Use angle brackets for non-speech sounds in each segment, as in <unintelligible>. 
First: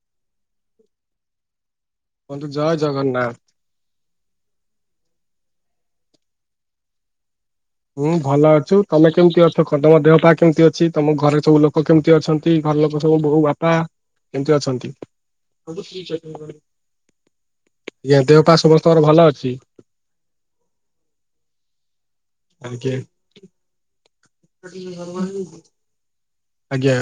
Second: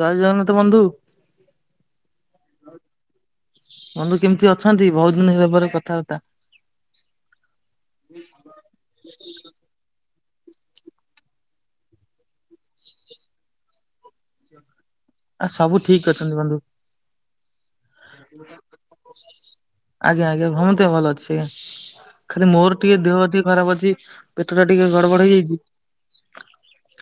ଜୟ ଜଗନ୍ନାଥ ବନ୍ଧୁ। ବନ୍ଧୁ ଜୟ ଜଗନ୍ନାଥ। ବନ୍ଧୁ କେମିତି ଅଛନ୍ତି ବୋହୁତ ଦିନ ହେଲା ପରେ କଥାବାର୍ତ୍ତା। ହଁ ଭଲ ଅଛୁ ତମେ କେମିତି ଅଛ ତମ ଦେହ ପା କେମିତି ଅଛି ତମ ଘରେ ସବୁ ଲୋକ କେମିତି ଅଛନ୍ତି। ନ୍ତି ଘର ଲୋକ ସବୁ ବୋଉ ବାପା ଏମିତି ଅଛନ୍ତି। ଆ ସବୁ ଠିକ ଅଛନ୍ତି ବନ୍ଧୁ। ୟା ଦେହପା ସମସ୍ତଙ୍କର ଭଲ ଅଛି। ଆଜ୍ଞା ଆଜ୍ଞା ହଁତ ଭଲ ଅଛି ଖାଲି ମୋର ଆଜ୍ଞା। ଟିକେ ଦେହ ଟିକେ ଖରାପ ଅଛି। ପେଟଟା ଟିକେ ଗଡ଼ବଡ଼ ହେଇଯାଇଚି। ଆଜ୍ଞା।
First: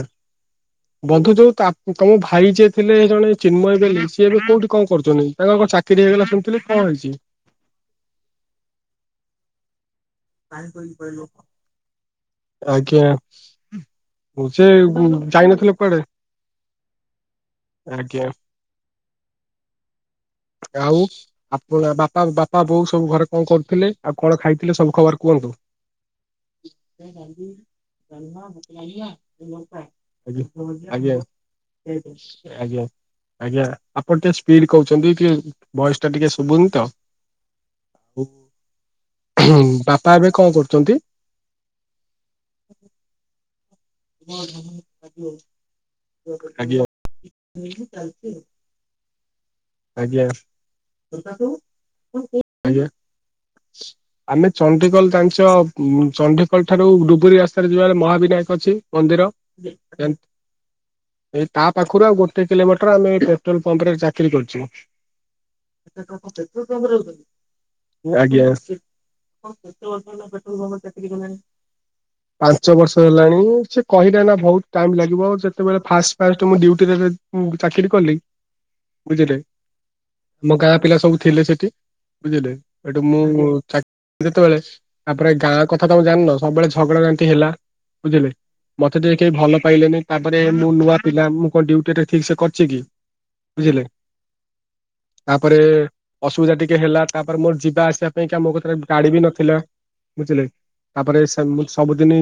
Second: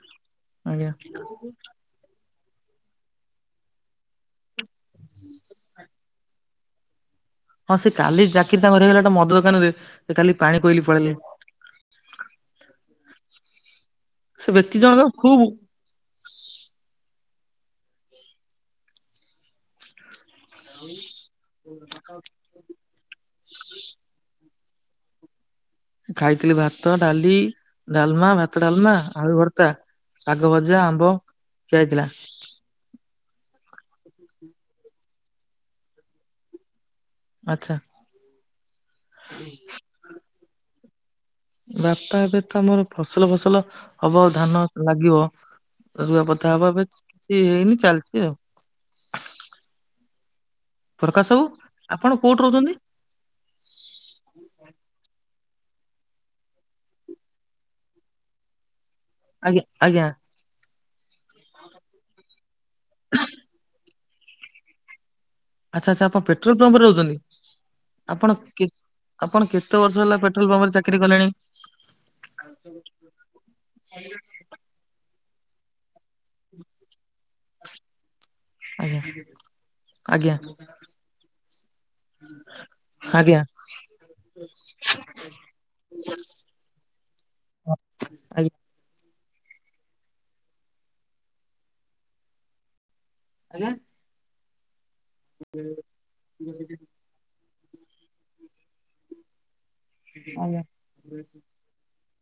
ଆଜ୍ଞା। ବନ୍ଧୁ ଯୋଉ ତାମ ତମ ଭାଇ ଯିଏ ଥିଲେ ଜଣେ ଚିନ୍ମୟ ବେଲି ସିଏ ଏବେ କୋଉଠି। କଣ କରୁଛନ୍ତି ତାଙ୍କର ଚାକିରି ହେଇଗଲା ସୁଣିଥିଲି କଣ ହେଇଛି। ହଁ ସେ କାଲି ଚାକିରି ତାଙ୍କ <unintelligible> ହେଇଗଲା ମଦ ଦୋକାନ ରେ ସେ କାଲି ପାଣି କୋଇଲି ପଳେଲେଣି। ଆଜ୍ଞା ସେ <unintelligible> ବ୍ୟକ୍ତି ଜଣକ ଖୁବ୍ ଯାଇନଥିଲା କୁଆଡେ। ଆଜ୍ଞା। ଆଉ ଆପ ବାପା ବାପା ବୋଉ ସବୁ ଘରେ କଣ କରୁଥିଲେ ଆଉ କଣ ଖାଇଥିଲେ ସବୁ ଖବର କୁହନ୍ତୁ। ଖାଇଥିଲି ଭାତ ଡାଲି ଡାଲମା ଭାତ ଡାଲମା ଆଳୁ ଭର୍ତ୍ତା ଆଜ୍ଞା। ଶାଗ ଭଜା ଆମ୍ବ ଆଜ୍ଞା ଖିଆ ହେଇଥିଲା। ଆଜ୍ଞା ଆଜ୍ଞା ଆପଣ ଟିକେ ସ୍ପିଡ କହୁଛନ୍ତି କି ଭଏସ ଟା ଟିକେ ଶୁଭୁନି ତ ଆଚ୍ଛା। ବାପା ଏବେ କଣ କରୁଛନ୍ତି। ବାପା ଏବେ ତ ଆମର ଫସଲ ଫସଲ ହବ ଧାନ ଲାଗିବ ରୁଆପତା ହବ ଆଜ୍ଞା ଏବେ କିଛି ହେଇନି ଚାଲିଛି ଆଉ। ଆଜ୍ଞା ପ୍ରକାଶ ବାବୁ ଆପଣ କୋଉଠି <inaudible> ରହୁଛନ୍ତି? ଆଜ୍ଞା। ଆମେ ଚଣ୍ଡିକଲ ଜାଣିଛ ଚଣ୍ଡିକଲ ଠାରୁ ଡୁବରି ରାସ୍ତାରେ ଯିବାରେ ମହାବିନାୟକ ଅଛି। ମନ୍ଦିର ଆଜ୍ଞା ଆଜ୍ଞା <unintelligible> ଏଇ ତା ପାଖରୁ ଆଉ ଗୋଟେ କିଲୋମିଟର ଆମେ ପେଟ୍ରୋଲ ପମ୍ପ ରେ ଚାକିରି କରିଚୁ। ଆଚ୍ଛା ସେ <inaudible> ଆଚ୍ଛା ଆପଣ ପେଟ୍ରୋଲ ପମ୍ପରେ ପମ୍ପ ରେ ରହୁଛନ୍ତି ରୋହୁଚନ୍ତି। ଆପଣ ଆଜ୍ଞା। କେ ଆପଣ କେତେ ବର୍ଷ ହେଲା ପେଟ୍ରୋଲ ପମ୍ପରେ ଚାକିରି କଲେଣି? ପାଞ୍ଚ ବର୍ଷ ହେଲାଣି ସେଟ କହିଲେ ଏନା ବୋହୁତ ଟାଇମ ଲାଗିବ ଯେତେବେଳେ ଫାଷ୍ଟ ଫାଷ୍ଟ ମୁଁ ଡିୟୁଟିରେରେ ହୁଁ ଚାକିରି କଲି ଆଜ୍ଞା ବୁଝିଲେ ଆଜ୍ଞା ମୋ ଗାଁ ପିଲା ସବୁ ଥିଲେ ସେଟି ବୁଝିଲେ ଏଠୁ ଆଜ୍ଞା ମୁଁ ଚାକେ ଯେତେବେଳେ ତାପରେ ଗାଁ କଥା ତମ ଜାଣିନ ସବୁଳେ ଝଗଡା ଯୋତି ହେଲା ବୁଝିଲେ ଆଜ୍ଞା ମତେ ଟିକେ କେହି ଭଲ ପାଇଲେନି ତାପରେ ମୁଁ ନୂଆ ପିଲା ମୁଁ କଣ ଡୁଟି ଠିକ ସେ କରିଚି କି ଆଜ୍ଞା ବୁଝିଲେ ତାପରେ ଅସୁବିଧା ଟିକେ ହେଲା ତାପରେ ମୋର ଯିବା ଆସିବା ପାଇଁକା ମୋ ପାଖରେ ଗାଡି ବି ନଥିଲା ବୁଝିଲେ ଆଜ୍ଞା ତାପରେ ସବୁଦିନ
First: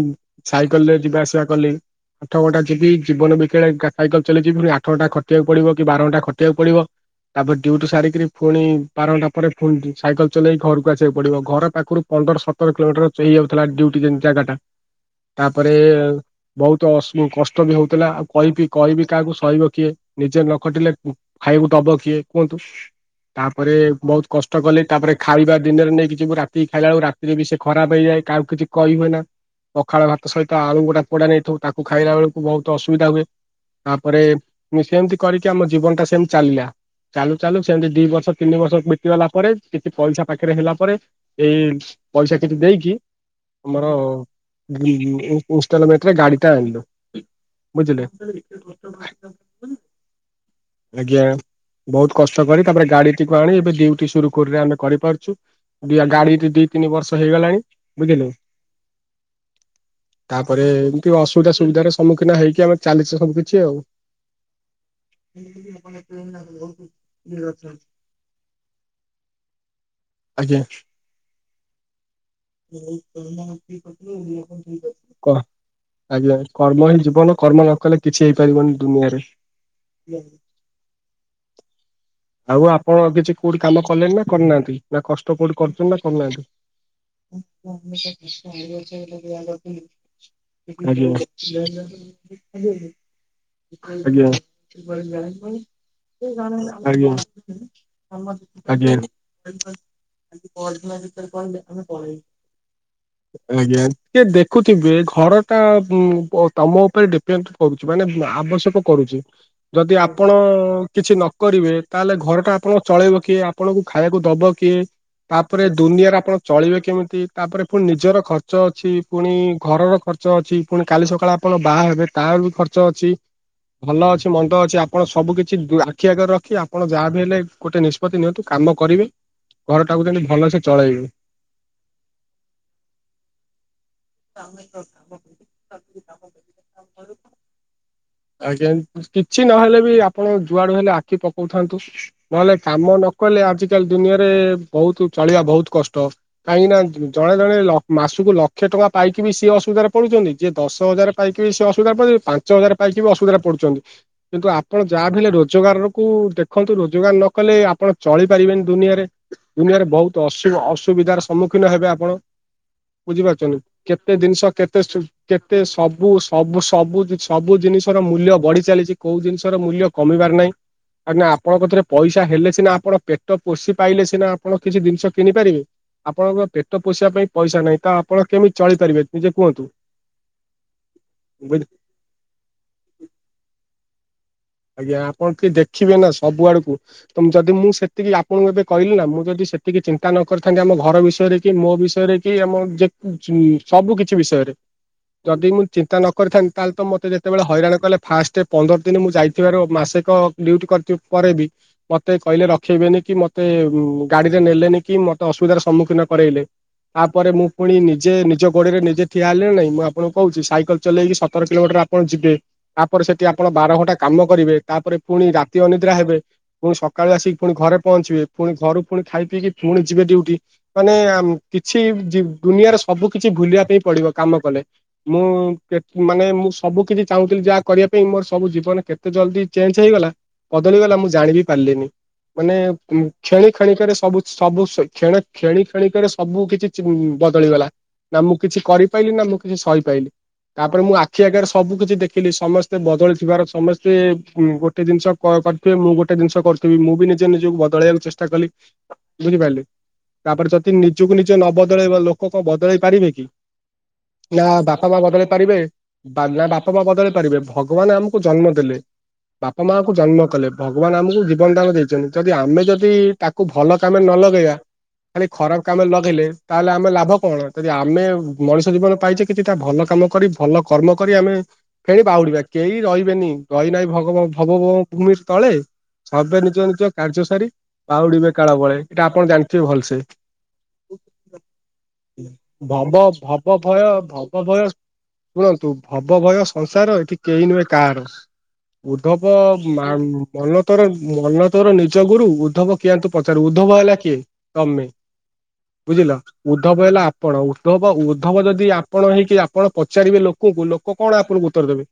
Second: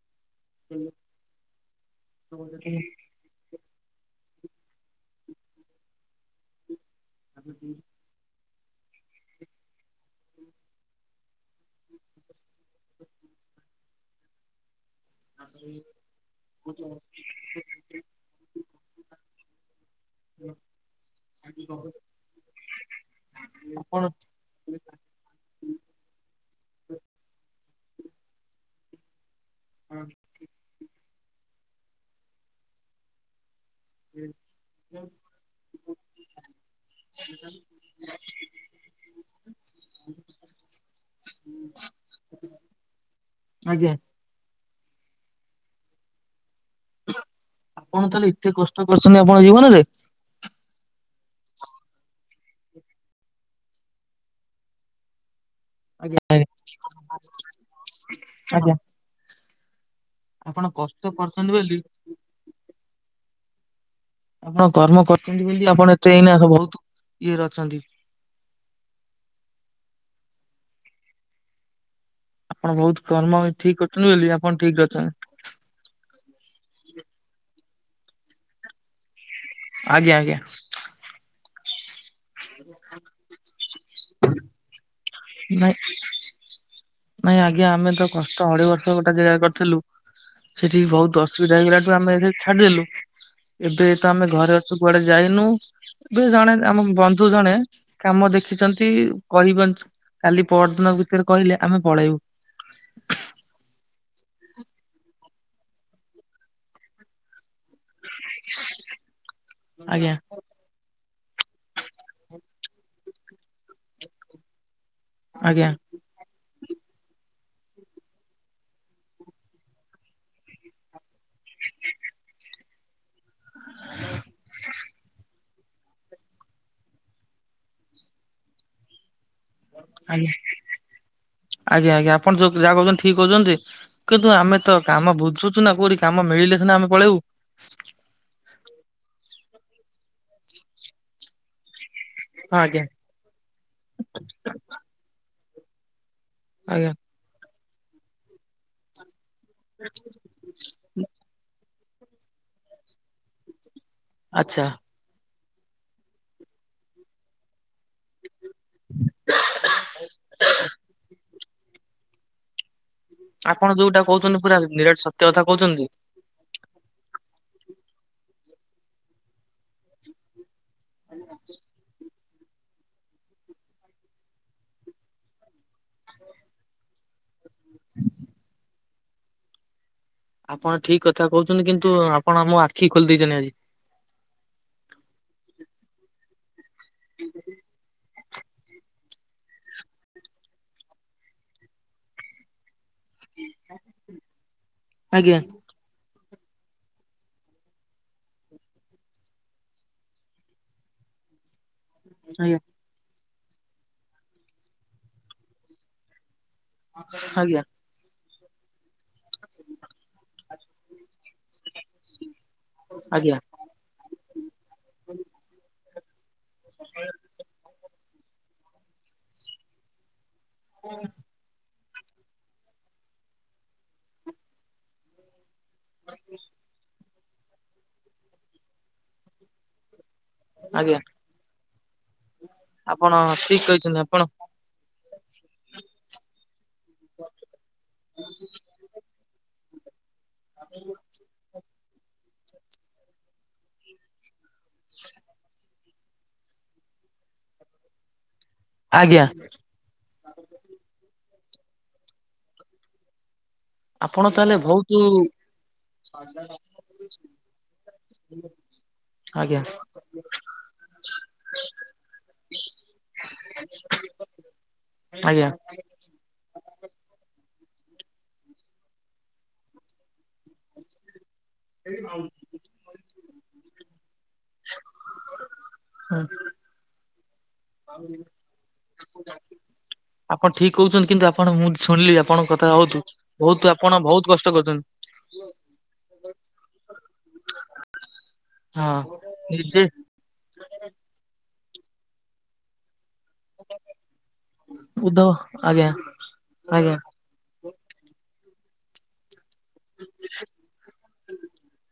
ସାଇକେଲ ରେ ଯିବା ଆସିବା କଲି ଆଠ ଘଟା ଯିବି ଜୀବନ ବିକେଳେ ସାଇକେଲ ଚାଲିଚଛି ପୁଣି ଆଠ ଘଣ୍ଟା ଖଟିବାକୁ ପଡିବ କି ବାର ଘଣ୍ଟା ଖଟିବାକୁ ପଡିବ ତାପରେ ଡିୟୁଟି ସାରିକିରି ପୁଣି ବାରଘଣ୍ଟା ପରେ ପୁଣି ସାଇକେଲ ଚଲେଇ ଘରକୁ ଆସିବାକୁ ପଡିବ ଘର ପାଖରୁ ପନ୍ଦର ସତ ସତର କିଲୋମିଟର ପେଇଯାଉଥିଲା ଡିୟୁଟି ଯେ ଜାଗାଟା ତାପରେ ବହୁତ କଷ୍ଟ ବି ହଉଥିଲା ଆଉ କହିବି କହିବି କାହାକୁ ସହିବ କିଏ ନିଜେ ନ ଖଟିଲେ ଖାଇବୁ ଦବ କିଏ କୁହନ୍ତୁ ତାପରେ ଆପଣ ବୋହୁତ କଷ୍ଟ ଷ୍ଟ କଲେ ତାପରେ ଖାଇବା ଦିନରେ ନେଇକି ଯିବୁ ରାତିକି ଖାଇଲା ବେଳକୁ ରାତିରେ ବି ସେ ଖରାପ ହେଇଯାଏ କାହାକୁ କିଛି କହିହୁଏ ନା। ପଖାଳ ଭାତ ସହିତ ଆଳୁ ଗୋଟା ପୋଡା ନେଇଥିବୁ ତାକୁ ଖାଇଲା ବେଳକୁ ବହୁତ ଅସୁବିଧା ହୁଏ। ତାପରେ ମୁଁ ସେମତି କରିକି ଆମ ଜୀବନ ଟା ସେମତି ଚାଲିଲା। ଚାଲୁ ଚାଲୁ ସେମତି ଦି ବର୍ଷ ତିନି ବର୍ଷ ବତିଗଲା ପରେ କିଛି ପଇସା ପାଖରେ ହେଲା ପରେ ଏ ପଇସା କିଛି ଦେଇକି ଆଜ୍ଞା ତମର ଇଁ ଇଁ ଇନଷ୍ଟଲମେଣ୍ଟ ରେ ଗାଡି ଟା ଆଣିଲୁ। ବୁଝିଲେ ଆପଣ ତାହେଲେ ଏତେ କଷ୍ଟ କରିଛନ୍ତି ଆପଣଙ୍କ ଜୀବନରେ? ଆଜ୍ଞା। ବହୁତ କଷ୍ଟ କରି ତାପରେ ଗାଡିଟିକୁ ଆଣି ଏବେ ଡୁଟି ସୁରୁଖୁରୁରେ ଆମେ କରିପାରୁଛୁ। ଦିଆ ଆଜ୍ଞା ଗାଡି ଟି ଦି ତିନି ବର୍ଷ ହେଇଗଲାଣି। ବୁଝିଲୁ ଆଜ୍ଞା ତାପରେ ଆପଣ କଷ୍ଟ ଏମିତି କରୁଛନ୍ତି ଅସୁବିଧା ବୋଲି ସୁବିଧାର ସମ୍ମୁଖୀନ ହେଇକି ଆମେ ଚାଲିଛେ ସବୁ କିିଛି ଆଉ ଆପଣ କର୍ମ କରୁଛନ୍ତି ବୋଲି ଆପଣ ଏତେ ଏଇନା ସବୁ ବହୁତ ଇଏରେ ଅଛନ୍ତି। ଆଜ୍ଞା। ଆପଣ ବହୁତ କର୍ମ ଠିକ କରୁଛନ୍ତି ବୋଲି ଆପଣ ଠିକ ଅଛନ୍ତି କୁହ? ଆଜ୍ଞା କର୍ମ ହିଁ ଜୀବନ କର୍ମ ନ କଲେ କିଛି ହେଇପାରିବନି ଦୁନିଆରେ। ଆଜ୍ଞା ଆଜ୍ଞା। ଆଉ ଆପଣ କିଛି କୋଉଠି କାମ କଲେଣି ନା କରିନାହାନ୍ତି। ନା କଷ୍ଟ କୋଉଠି କରୁଛନ୍ତି ନାଇଁ ନା କରୁନାହାନ୍ତି? ନାଇଁ ଆଜ୍ଞା ଆମେ ତ କଷ୍ଟ ଅଢ଼େଇ ବର୍ଷ ଗୋଟେ ଜାଗା କରିଥିଲୁ। ସେଠି ଆଜ୍ଞା। ବହୁତ ଅସୁବିଧା ହେଇଗଲାଠୁ ଆମେ ଏଇଠି ଛାଡିଦେଲୁ। ଏବେ ତ ଆଜ୍ଞା ଆମେ ଘରେ ଅଛୁ କୁଆଡେ ଯାଇନୁ ଏବେ ଜଣେ ଆମ ଆଜ୍ଞା। ବନ୍ଧୁ ଜଣେ କାମ ଦେଖିଛନ୍ତି ଆଜ୍ଞା କହିବନ୍ତ କାଲି ପହର ଦିନ ଭିତରେ କହିଲେ ଆମେ ପଳେଇ ଆଜ୍ଞା ଟିକେ ଦେଖୁଥିବେ ଘର ଟା ଉଁ ପ ତମ ଉପରେ ଡିପେଣ୍ଡ କରୁଛି ମାନେ ଆବଶ୍ୟକ କରୁଛି ଯଦି ଆଜ୍ଞା ଆପଣ କିଛି ନ କରିବେ ତାହେଲେ ଘର ଟା ଆପଣ ଚଳେଇବ କିଏ ଆପଣଙ୍କୁ ଖାଇବାକୁ ଦବ କିଏ? ତାପରେ ଆଜ୍ଞା ଦୁନିଆରେ ଆପଣ ଚଳିବେ କେମତି ତାପରେ ପୁଣି ନିଜର ଖର୍ଚ୍ଚ ଅଛି ପୁଣି ଘରର ଖର୍ଚ୍ଚ ଅଛି। ପୁଣି କାଲି ସକାଳେ ଆପଣ ବାହା ହେବେ ତାର ବି ଖର୍ଚ୍ଚ ଅଛି ଭଲ ଅଛି ମନ୍ଦ ଅଛି ଆପଣ ସବୁ କି ଛି ଆଖି ଆଗରେ ରଖି ଆପଣ ଯାହା ବି ହେଲେ ଗୋଟେ ନିଷ୍ପତ୍ତି ନିଅନ୍ତୁ କାମ କରିବେ ଘରଟାକୁ ଯେମିତି ଆଜ୍ଞା ଭଲସେ ଚଳେଇବେ। ଆଜ୍ଞା ଆଜ୍ଞା ଆପଣ ଯୋଉ ଯାହା କହୁଛନ୍ତି ଠିକ କହୁଛନ୍ତି କିନ୍ତୁ ଆମେ ତ କାମ ବୁ ଝୁଛି ନା କୋଉଠି କାମ ମିଳିଲେ ସିନା ଆମେ ପଳେଇବୁ। ଆଜ୍ଞା କିଛି ନହେଲେ ବି ଆପଣ ଯୁଆଡୁ ହେଲେ ଆଖି ପକଉଥାନ୍ତୁ ନହେଲେ ହଁ ଆଜ୍ଞା କାମ ନ କରଲେ ଆଜିକାଲି ଦୁନିଆରେ ବହୁତ ଚଳିବା ବହୁତ କଷ୍ଟ କାହିଁକିନା ଆଜ୍ଞା। ଜଣେ ଜଣେ ଲକ୍ ମାସକୁ ଲକ୍ଷେ ଟଙ୍କା ପାଇକି ବି ସିଏ ଅସୁବିଧାରେ ପଡୁଛନ୍ତି। ଯିଏ ଦଶ ହଜାର ପାଇକି ବି ସେ ଅସୁବିଧାରେ ପଡୁଛନ୍ତି। ପାଞ୍ଚ ହଜାର ପାଇକି ବି ଅସୁବିଧାରେ ପଡୁଛନ୍ତି। କିନ୍ତୁ ଆଚ୍ଛା ଆପଣ ଯାହା ବି ହେଲେ ରୋଜଗାରକୁ ଦେଖନ୍ତୁ ରୋଜଗାର ନ କଲେ ଆପଣ ଚଳିପାରିବେନି ଦୁନିଆରେ ଦୁନିଆରେ ବହୁତ ଅସୁ ଅସୁବିଧାର ସମ୍ମୁଖୀନ ହେବେ ଆପଣ। ବୁଝିପାରୁଛନ୍ତି ଆପଣ ଯୋଉଟା କେତେ କହୁଛନ୍ତି ଜିନିଷ ପୁରା କେତେ ନିରାଟ ସ ସତ୍ୟ କଥା କେତେ କହୁଛନ୍ତି। ସବୁ ସବୁ ସବୁ କିଛି ସବୁ ଜିନିଷର ମୂଲ୍ୟ ବଢି ଚାଲିଛି। କୋଉ ଜିନିଷର ମୂଲ୍ୟ କମିବାର ନାହିଁ। ନା ଆପଣଙ୍କ ଥ୍ରୁ ରେ ପଇସ୍ ଟା ହେଲେ ସିନା ଆପଣ ପେଟ ପୋଷି ପାଇଲେ ସିନା ଆପଣ କିଛି ଜିନିଷ କିଣିପାରିବେ। ଆପଣଙ୍କର ପେଟ ପୋଷିବା ପାଇଁ ପଇସା ନାହିଁ ତ ଆପଣ କେମିତି ଚଳିପାରିବେ ନିଜେ କୁହନ୍ତୁ। ଆପଣ ଠିକ୍ କଥା ବୁଝ କହୁଛନ୍ତି କିନ୍ତୁ ଆପଣ ଆମ ମୋ ଆଖି ଖୋଲି ଦେଇଛନ୍ତି ଆଜି। ଆଜ୍ଞା ଆପଣ ଟିକେ ଦେଖିବେ ନା ସବୁ ଆଡକୁ। ତ ମୁଁ ଯଦି ମୁଁ ସେତିକି ଆପଣଙ୍କୁ ଏବେ କହିଲି ନା ମୁଁ ଯଦି ସେତିକି ଚିନ୍ତା ନ କରିଥାନ୍ତି ଆମ ଘର ବିଷୟରେ କି ମୋ ବିଷୟରେ। କି ଆମ ଯେ ଜୁ ସବୁ କିଛି ବିଷୟରେ। ଆଜ୍ଞା ଯଦି ମୁଁ ଚିନ୍ତା ନ କରିଥାନ୍ତି ତାହେଲେ ତ ମତେ ଯେତେବେଳେ ହଇରାଣ କଲେ। ଫାଷ୍ଟ ପନ୍ଦର ଦିନ ମୁଁ ଯାଇ ଥିବର ମାସେକ ଡଟି କରିିଥି ପରେ ବି ମତେ କହିଲେ ଆଜ୍ଞା ରଖେଇବେନି କି ମ ତେ ଗାଡିରେ ନେଲେନି କି ମତେ ଅସୁବିଧାର ସମ୍ମୁଖୀନ କରାଇଲେ। ତାପରେ ମୁଁ ଆଜ୍ଞା ପୁଣି ନିଜେ ନିଜ ଗୋଡିରେ ନିଜେ ଠିଆ ହେଲେ ନାଇଁ। ମୁଁ ଆପଣଙ୍କୁ କୋହୁଚି ସାଇକେଲ ଚଲେଇକି ସତର କିଲୋମିଟର ଆପଣ ଯିବେ, ତାପରେ ସେଠି ଆଜ୍ଞା ଆପଣ ବାର ଘଣ୍ଟା କାମ କରିବେ, ତାପରେ ଫୁଣି ରାତି ଅନି ଦ୍ରା ହେବେ ପୁଣି ସକାଳୁ ଆସିକି ପୁଣି ଘରେ ପହଞ୍ଚିବେ। ଫୁଣି ଘରୁ ପୁଣି ଖାଇ ପିଇକି ପୁଣି ଯିବେ ଡ୍ୟୁଟି। ମାନେ କିଛି ଜି ଦୁନିଆଁରେ ସବୁ କିଛି ଭୁଲିବା ପାଇଁ ପଡିବ କାମ କଲେ। ମୁଁ କେ ମାନେ ମୁଁ ସବୁ କିଛି ଚାହୁଁଥିଲି ଯାହା କରିବା ପାଇଁ ମୋର ସବୁ ଜୀବନେ କେତେ ଜଲଦି ଚେଞ୍ଜ ହେଇଗଲା ଆଜ୍ଞା ବଦଳିଗଲା ମୁଁ ଜାଣିବି ପାରିଲିନି। ମାନେ ଉଁ ଆପଣ କ୍ଷେଣି ଠିକ କ୍ଷେଣିକରେ କହିଛନ୍ତି ଆପଣ ସବୁ ସବୁ ସ କ୍ଷେଣେ କ୍ଷେଣି କ୍ଷଣି କରେ ସବୁ କିଛି ଚେ ଉଁ ବଦଳିଗଲା ନା ମୁଁ କିଛି କରିପାରଲିି ନା ମୁଁ କିଛି ସହି ପାଇଲି। ତାପରେ ମୁଁ ଆଖି ଆଗରେ ସବୁ କିିଛି ଦେଖିଲି ସମସ୍ତେ ବଦଳିଥିବାର ସମ ସେ ଗୋଟେ ଜିନିଷ କ-କରିଥିବେ। ମୁଁ ଗୋଟେ ଜିନିଷ କରୁଥିବି। ମୁଁ ବି ନିଜେ ନିଜକୁ ବଦଳେଇବାକୁ ଚେଷ୍ଟା କଲି। ଆଜ୍ଞା ବୁଝିପାରିଲି ତାପରେ ଯଦି ନିଜକୁ ନିଜ ନ ବଦଳେଇବା ଲୋକ କଣ ବଦଳେଇ ପାରିବେ କି। ଆପଣ ତାହେଲେ ନାଁ ବାପା ବହୁତ ମା ବଦଳେଇ ପାରିବେ। ବାଲା ବାପା ମା ବଦଳେଇ ପାରିବେ ଭଗବାନ ଆମକୁ ଜନ୍ମ ଦେଲେ ଆଜ୍ଞା ବାପା ମାଆଙ୍କୁ ଜନ୍ମ କଲେ। ଭଗବାନ ଆମକୁ ଜୀବନଦାନ ଦେଇଚନ୍ତି। ଯଦି ଆମେ ଯଦି ତାକୁ ଭଲ କାମରେ ନ ଲଗେଇବା। ଖାଲି ଆଜ୍ଞା ଖରାପ କାମ ଲଗେଇଲେ ତାହେଲେ ଆମେ ଲାଭ କଣ। ଯଦି ଆମେ ମଣିଷ ଜୀବନ ପାଇଚେ କିଛିଟା ଭଲ କାମ କରି ଭଲ କର୍ମ କରି ଆମେ ଫେଣି ବାହୁଡିବା କେହି ରହିବେନି ରହିନାହିଁ ଭଗବ ଭବଗତ୍ ଭୂମି ତଳେ ସର୍ବେ ନିଜ ନିଜ କାର୍ଯ୍ୟ ସାରି ବାହୁଡିବେ କାଳ ବଳେ ଏଟା ଆପଣ ଜାଣିଥିବେ ଭଲସେ। ଆପଣ ଠିକ୍ କୋହୁଚନ୍ତି କିନ୍ତୁ ଆପଣ ମୁଁ ଶୁଣିଲି ଆପଣଙ୍କ କଥା ଭବ ବୋହୁତୁ, ଭବ ବୋହୁତ ଭୟ ଆପଣ ଭବ ବୋହୁତ କଷ୍ଟ ଭୟ କରୁଚନ୍ତି। ଶୁଣନ୍ତୁ ଭବ ଭୟ ସଂସାର ଏଠି କେହି ନୁହେଁ କାହାର। ହଁ ଉଦ୍ଧବ ନିଜେ ମା ମନ ତୋର ମନ ତୋର ନିଜ ଗୁରୁ ଉଦ୍ଧବ କିଆଁନ୍ତୁ ତୁ ପଚାରୁ ଉଦ୍ଧବ ହେଲା କିଏ ତମେ ଉଦ୍ଧବ ଆଜ୍ଞା ବୁଝିଲ ଉଦ୍ଧବ ଆଜ୍ଞା ହେଲା ଆପଣ ଉଦ୍ଧବ ଉଦ୍ଧବ ଯଦି ଆପଣ ହେଇକି ଆପଣ ପଚାରିବେ ଲୋକ କୁ ଲୋକ କଣ ଆପଣଙ୍କୁ ଉତ୍ତର ଦେବେ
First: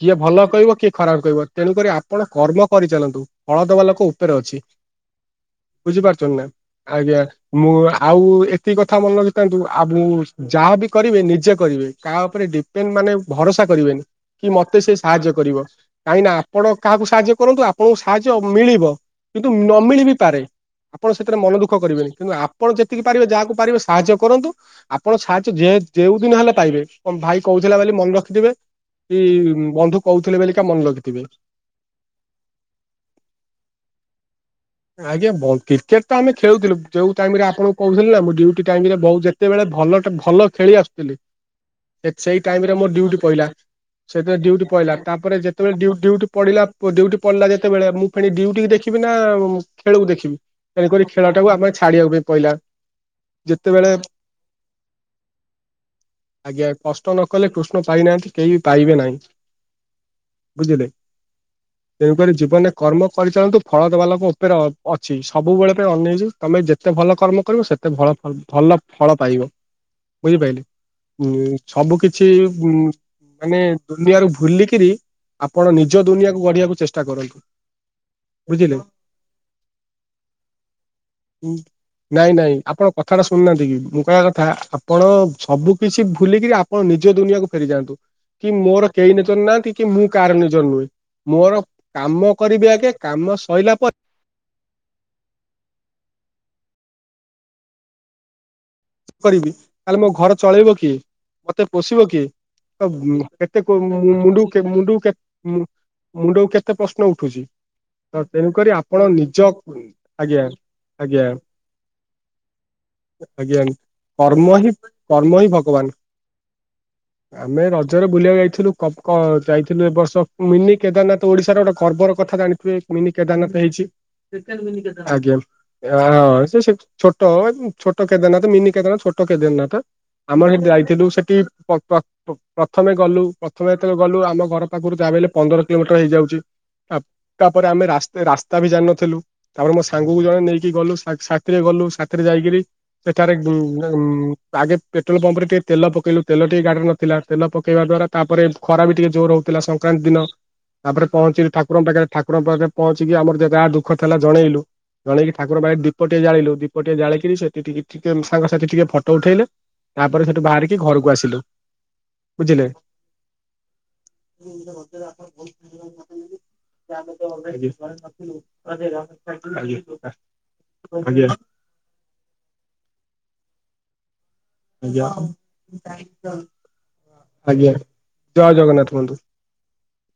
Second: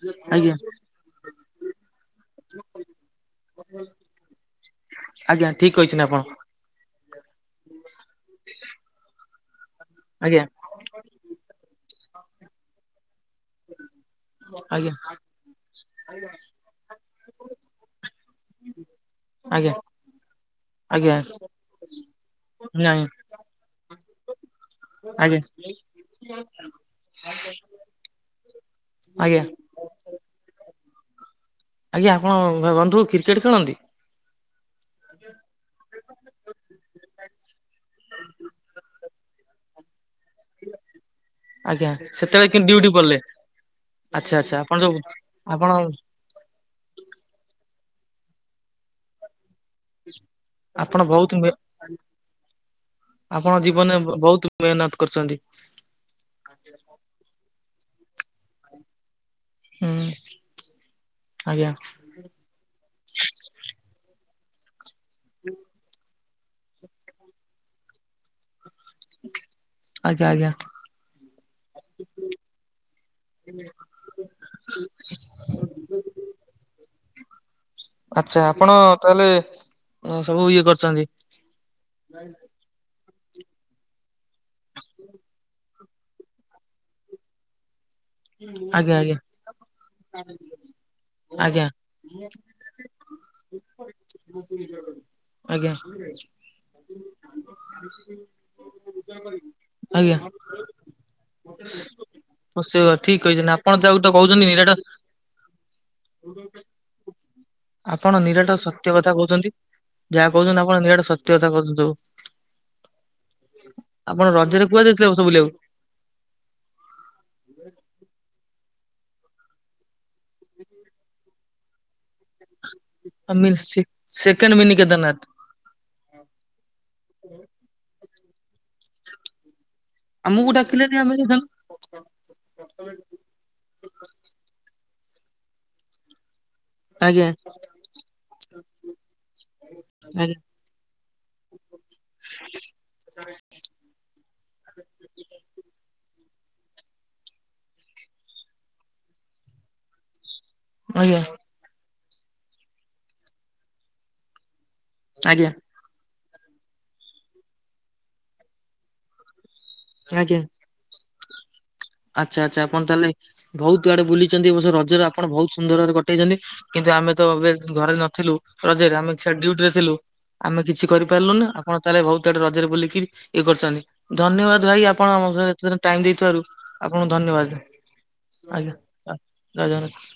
କିଏ ଭଲ ଆଜ୍ଞା କହିବ କିଏ ଖରାପ କହିବ ତେଣୁକରି ଆପଣ କର୍ମ କରିଚାଲନ୍ତୁ। ଫଳଦବା ଲୋକ ଉପରେ ଅଛି। ଆଜ୍ଞା ଠିକ୍ କହିଚନ୍ତି ଆପଣ। <unintelligible> ଆଜ୍ଞା ମୁଁ ଆଉ ଏତିକି କଥା ମନେ ରଖିଥାନ୍ତୁ ଆ ମୁଁ ଆଜ୍ଞା ଯାହାବି କରିବେ ନିଜେ କରିବେ କାହା ଉପରେ ଡିପେଣ୍ଡ ମାନେ ଭରସା କରିବେନି କି ମତେ ଆଜ୍ଞା ସେ ସାହାଯ୍ୟ କରିବ। କାହିଁକି ନା ଆପଣ କାହାକୁ ସାହାଯ୍ୟ କରନ୍ତୁ ଆପଣଙ୍କୁ ସାହାଯ୍ୟ ମିଳିବ କିନ୍ତୁ ଆଜ୍ଞା ନମିଳି ବି ପାରେ। ଆପଣ ଆଜ୍ଞା ସେଥିରେ ମନ ଦୁଃଖ କରିବେନି କିନ୍ତୁ ଆପଣ ଯେତିକି ନାଇଁ ପାରିବେ ଯାହାକୁ ପାରିବେ ସାହାଯ୍ୟ କରନ୍ତୁ। ଆପଣ ଆଜ୍ଞା ସାହାଯ୍ୟ ଯେ-ଯେଉ ଦିନ ହେଲେ ପାଇବେ କଣ ଭାଇ କୋହୁଥିଲା ବୋଲି ମନେ ରଖିଥିବେ। କି ଆଜ୍ଞା ବନ୍ଧୁ କହୁଥିଲେ ବୋଲିକା ମନେ ରଖିଥିବେ। ଆଜ୍ଞା ଆପଣ ବ-ବନ୍ଧୁ କ୍ରିକେଟ୍ ଖେଳନ୍ତି? ଆଜ୍ଞା ବୋଉ କ୍ରିକେଟ ତ ଆମେ ଖେଳୁଥିଲୁ ଯୋଉ ଟାଇମରେ ଆପଣଙ୍କୁ କୋହୁଥିଲି ନା ମୁଁ ଡ୍ୟୁଟି ଟାଇମରେ ବୋଉ ଯେ ଯେତେବେଳେ ଭଲଟା ଭଲ ଖେଳି ଆସୁଥିଲି। ଆଜ୍ଞା ସେ- ସେଇ ସେତେବେଳେ ଟାଇମରେ ମୋର ପଡିଲେ ଡ୍ୟୁଟି ପ‌ଇଲା। ଆଚ୍ଛା ସେତେବେଳେ ଆଚ୍ଛା ଡ୍ୟୁଟି ଆପଣ ପ‌ଇଲା ଯୋଉ ତାପରେ ଆପଣ ଯେତେବେଳେ ଡ୍ୟୁ-ଡ୍ୟୁଟି ପଡିଲା। ମୋ ଡ୍ୟୁଟି ପଡିଲା ଯେତେବେଳେ ମୁଁ ଫେଣି ଡ୍ୟୁଟି କୁ ଦେଖିବି ନା ଖେଳକୁ ଦେଖିବି। ତେଣୁ ଆପଣ କରି ବହୁତ ଖେଳଟାକୁ ଆମେ ଛାଡିବାକୁ ବି ପଇଲା। ଆପଣ ଯେତେବେଳେ ଜୀବନରେ ବୋ-ବୋହୁତୁ ମେହନତ୍ କରିଚନ୍ତି। ଆଜ୍ଞା। କଷ୍ଟ ନ କଲେ କୃଷ୍ଣ ପାଇନାହାନ୍ତି କେହି ବି ପାଇବେ ନାହିଁ। ହୁଁ ବୁଝିଲେ, ଆଜ୍ଞା ତେଣୁକରି ଜୀବନରେ କର୍ମ କରିଚାଳନ୍ତୁ ଫଳ ଦେବା ଲୋକ ଉ ଉପରେ ଅ ପ ଅଛି। ସବୁବେଳେ ପାଇଁ ଅନେଇଛି ତମେ ଯେତେ ଭଲ କର୍ମ କରିବ ସେତେ ଭଳ ଫଳ ଭଲ ଫଳ ପାଇବ। ଆଜ୍ଞା ଆଜ୍ଞା। ଉଁ ସବୁ କିଛି ଉଁ ମାନେ ଦୁନିଆରୁ ଭୁଲିକିରି ଆପଣ ନିଜ ଦୁନିଆକୁ ଗଢିଆକୁ ଚେଷ୍ଟା କରନ୍ତୁ। ଆଛା। ଆପଣ ବୁଝିଲେ। ତାହେଲେ ସବୁ ଇଏ କରିଛନ୍ତି। ହୁଁ। ନାଇଁ ନାଇଁ ଆପଣ କଥା ଟା ଶୁଣୁନାହାନ୍ତି କି? ମୁଁ କହିବା କଥା ଆପଣ ସବୁ କିଛି ଭୁଲିକିରି ଆପ୍ ପଣ ନିଜ ଦୁନିଆକୁୁ ଫେରିଯାଆନ୍ତୁ କି ମୋର ଆଜ୍ଞା କେହି ଆଜ୍ଞା ନିଜର ନାହାନ୍ତି କି ମୁଁ କାହାର ନିଜର ନୁହେଁ। ମୋର ଆଜ୍ଞା କାମ କରିବି ଆଗେ, କାମ ସଇଲା ପ୍ ଆଜ୍ଞା। କରିବି ତାହଲେ ମୋ ଆଜ୍ଞା ଘର ଚଳେଇବ କିଏ? ମତେ ପୋଷିବ କିଏ? ନିଶ୍ଚୟ ତ ଉଁ ଠିକ କହିଛନ୍ତି କେତେ ଆପଣ ଯାହାକୁ ତ ମୁ ମୁଣ୍ଡୁ କହୁଛନ୍ତି ନିରାଟ ମୁଣ୍ଡୁ ମୁଣ୍ଡକୁ କେତେ ପ୍ରଶ୍ନ ଉଠୁଛି? ଆପଣ ତ ନିରାଟ ତେଣୁକରି ସତ୍ୟ ଆପଣ କଥା କହୁଛନ୍ତି। ନିଜ ଯାହା ଆଜ୍ଞା କହୁଛନ୍ତି ଆପଣ ନିରାଟ ସତ୍ୟ ଆଜ୍ଞା। କଥା କହୁଛନ୍ତି ସବୁ ଆଜ୍ଞା। ଆପଣ କର୍ମ ରଜରେ ହିଁ କୁଆଡେ ଯାଇଥିଲେ ବର୍ଷ କର୍ମ ହିଁ ବୁଲିବାକୁ? ଭଗବାନ। ଆମେ ରଜରେ ବୁଲିବାକୁ ଯାଇଥିଲୁ କପ୍ କ ଯାଇଥିଲୁ ଏ ବର୍ଷ ମିନି କେଦାରନାଥ ଓଡିଶାର ଗୋଟେ କର୍ବର କଥା ଜାଣିଥିବେ। ମିନି କେଦାରନାଥ ହେଇଛି। ସେକେଣ୍ଡ ମିନି କେଦାରନାଥ ଆଜ୍ଞା। ହଁ। ସେ ଛୋଟ ଛୋଟ କେଦାରନାଥ, ମିିନି କେଦାରନାଥ ଛୋଟ କେଦାରନାଥ। ଆମକୁ ଆମର ସେଠି ଡାକିଲେନି ଯାଇଥିଲୁ ଆମେ ସେଠି ଯାଇଥାନ୍ତୁ ପ୍ର ପ ପ ପ ପ୍ରଥମେ ଗଲୁ, ପ୍ରଥମେ ଏତେଳେ ଗଲୁ ଆମ ଘର ପାଖରୁ ଯାହା ବି ହେଲେ, ପନ୍ଦର କିଲୋମିଟର ହେଇଯାଉଛି। ଆପ୍ ଆଜ୍ଞା ତାପରେ ଆମେ ରାସ୍ ରାସ୍ତା ବି ଜାଣିିନଥିଲୁ। ତାପରେ ମୋ ସାଙ୍ଗକୁ ଆଜ୍ଞା ଜଣେ ନେଇ କି ଗଲୁ ସାକ୍ ସାଥିରେ ଗଲୁ, ସାଥିରେ ଯାଇକରି ସେଠାରେ ଉଁ ଉଁ ଆଗେ ପେଟ୍ରୋଲ ପମ୍ପ ରେ ଟିକେ ତେଲ ପକେଇଲୁ। ତେଲ ଟିକେ ଗାଡିରେ ନଥିଲା। ତେଲ ପକେଇବା ଦ୍ଵାରା ତାପରେ ଖରା ବି ଟିକେ ଜୋରେ ହଉଥିଲା ସଂକ୍ରାନ୍ତି ଦିନ। ତାପରେ ଆଜ୍ଞା ପହଞ୍ଚିଲୁ ଠାକୁରଙ୍କ ପାଖରେ। ଠାକୁରଙ୍କ ପାଖରେ ପହଞ୍ଚିକି, ଆମର ଯାହା ଦୁଃଖ ଥିଲା ଜଣେଇଲୁ। ଜଣେଇକି ଆଜ୍ଞା ଠାକୁର ପାଖେ ଦୀପଟିଏ ଜାଳିଲୁ। ଦୀପଟିଏ ଜାଳିକିରି, ସେଠି ଟି ଟିକେ ସାଙ୍ଗସାଥି ଟିକେ ଫଟୋ ଉଠେଇଲେ। ତାପରେ, ଆଜ୍ଞା। ସେଠୁ ବାହାରିକି ଘରକୁ ଆସିଲୁ। ଆଚ୍ଛା ଆଚ୍ଛା ବୁଝିଲେ। ଆପଣ ତାହେଲେ ବହୁତ୍ ଆଡେ ବୁଲିଛନ୍ତି ଏ ବର୍ଷ ରଜରେ ଆପଣ ବହୁତ ସୁନ୍ଦର ଭାବରେ କଟେଇଛନ୍ତି। କିନ୍ତୁ ଆମେ ତ ଆଜ୍ଞା ଏବେ ଘରେ ନଥିଲୁ ରଜରେ। ଆମେ ଡୁଟି ରେ ଥିଲୁ। ଆମେ କିଛି କରିପାରିଲୁନି ଆଜ୍ଞା ନା ଆଉ ଆପଣ ତାହେଲେ ବହୁତ ଆଡେ ରଜରେ ବୁଲିକି ଇଏ କରିଛନ୍ତି। ଧନ୍ୟବାଦ ଭାଇ ଆପଣ ଆଜ୍ଞା ଆମ ସହ ଏତେ ଟାଇମ ଦେଇଥିବାରୁ। ଆପଣଙ୍କୁ ଧନ୍ୟବାଦ। ଆଜ୍ଞା ଜୟ ଆଜ୍ଞା। ଜଗନ୍ନାଥ ବନ୍ଧୁ। ଆ ଜୟ ଜଗନ୍ନାଥ।